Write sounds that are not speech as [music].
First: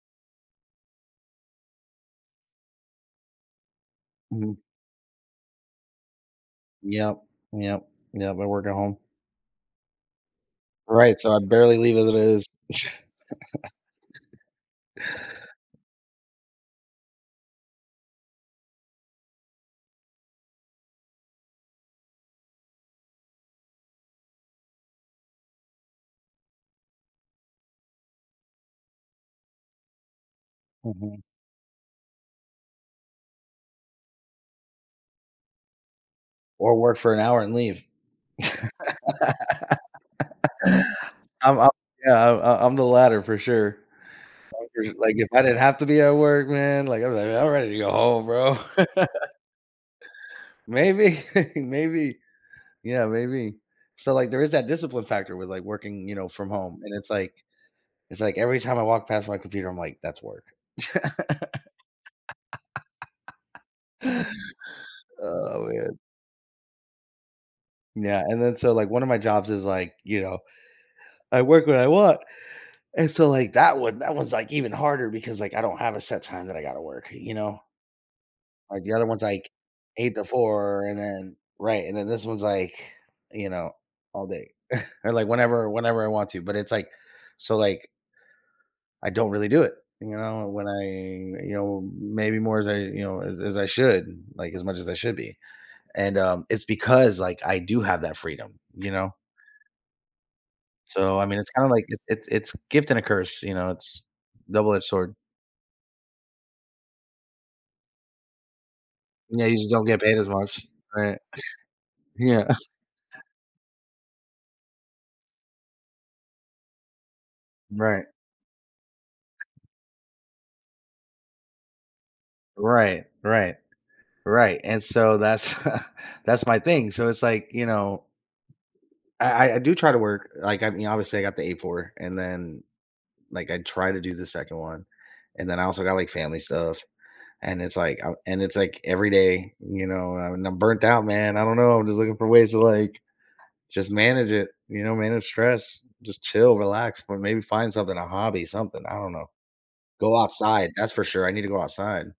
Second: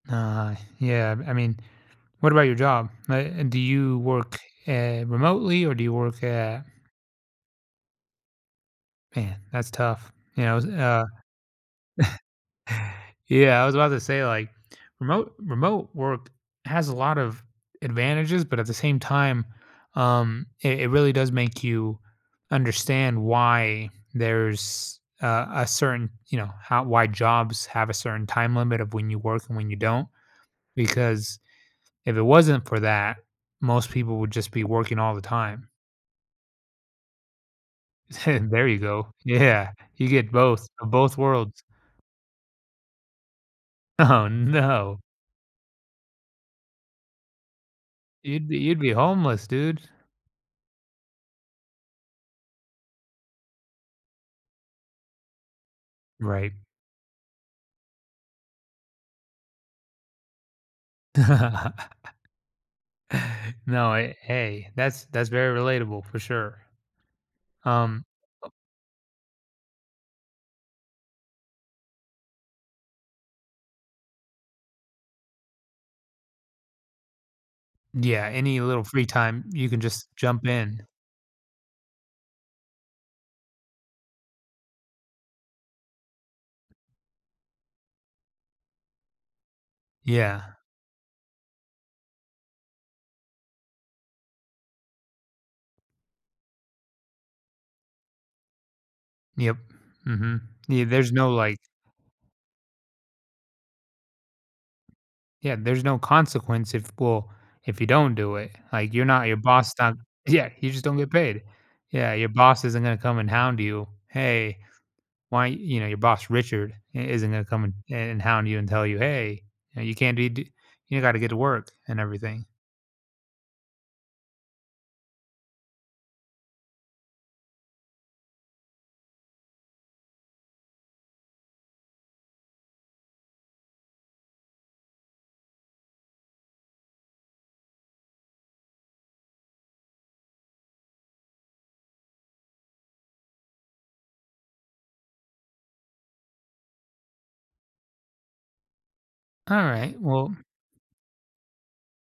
Nah, yeah, b I mean, what about your job, uh, and do you work, Mhm. eh, remotely or do you work at Yep, yep, yep, I work at home. Man, that's tough. Yeah, I was uh Right, so I barely leave as it is. [chuckles] yeah, I was about to say, [laughs] like, remote remote work has a lot of advantages, but, at the same time, um, it it really does make you understand why there's a a certain, you know, how why jobs have a certain time limit of when you work and when you don't, Mhm. because if it wasn't for that, most people would just be working all the time. Or work for an hour and leave. [chuckles] There you go. Yeah, you get [laughs] both of both I'm worlds. I'm yeah, I'm I I'm the latter for sure. [unintelligible] Oh, no. Like, if I didn't have to be at work, man, like, I'm like, "I'm ready to go home, You'd bro." be you'd be [laughs] homeless, dude. Maybe, [chuckles] maybe. Yeah, maybe. So, like, there is that discipline factor with, like, working, you know, from Right. home, and it's, like it's, like, every time I walk past my computer, I'm like, "That's work." [laughs] [laughs] No, hey hey, that's that's very Oh, man. relatable for sure. Um Yeah, and then so, like, 1 of my jobs is, like, you know, [yawns] I work when I want, and so, like, that one that one's, like, even harder because, like, I don't have a set time that I gotta work, you know? Yeah, any Like, little the other free one's, time, like, you can just eight to jump in. four and then right, and then this one's like, you know, all day [scoffs] or, like, whenever whenever I want to, but it's, like so like I don't really do it, you Yeah. know, when I you know, maybe more as I, you know, as as I should, like, as much as I should be, and, um, it's because, like, I do have that freedom, you know? Yep, mhm, yeah, there's So, I no, mean, it's like kinda, like, it's it's it's gift and a curse, you know? It's double-edged sword. Yeah, there's no consequence if well, if you don't do it, like, you're not your Yeah, you just boss don't don get paid as yeah, much, you just don't get right? paid. [scoffs] Yeah, your Yeah. boss isn't gonna come and hound you, "Hey, why" you know, your boss, Richard, i isn't gonna come and Right. and and hound you and tell you, "Hey," you know, "you can't be do you gotta get to work," and everything. Right, right, right, and so that's [chuckles] that's my thing, so it's, like, you know, I I I do try to work like, I mean, obviously I got the 8-4 and then like, I try to do the 2nd one, and then I also got, like, family stuff and it's, like, I and it's, like, every day, you know, and, I'm burnt out man, I don't know, I'm just looking for ways to, like, just manage it, you know? Manage stress. Just chill, relax, or maybe find something, a hobby, something, I don't know. Alright, Go well outside, that's for sure, I need to go outside.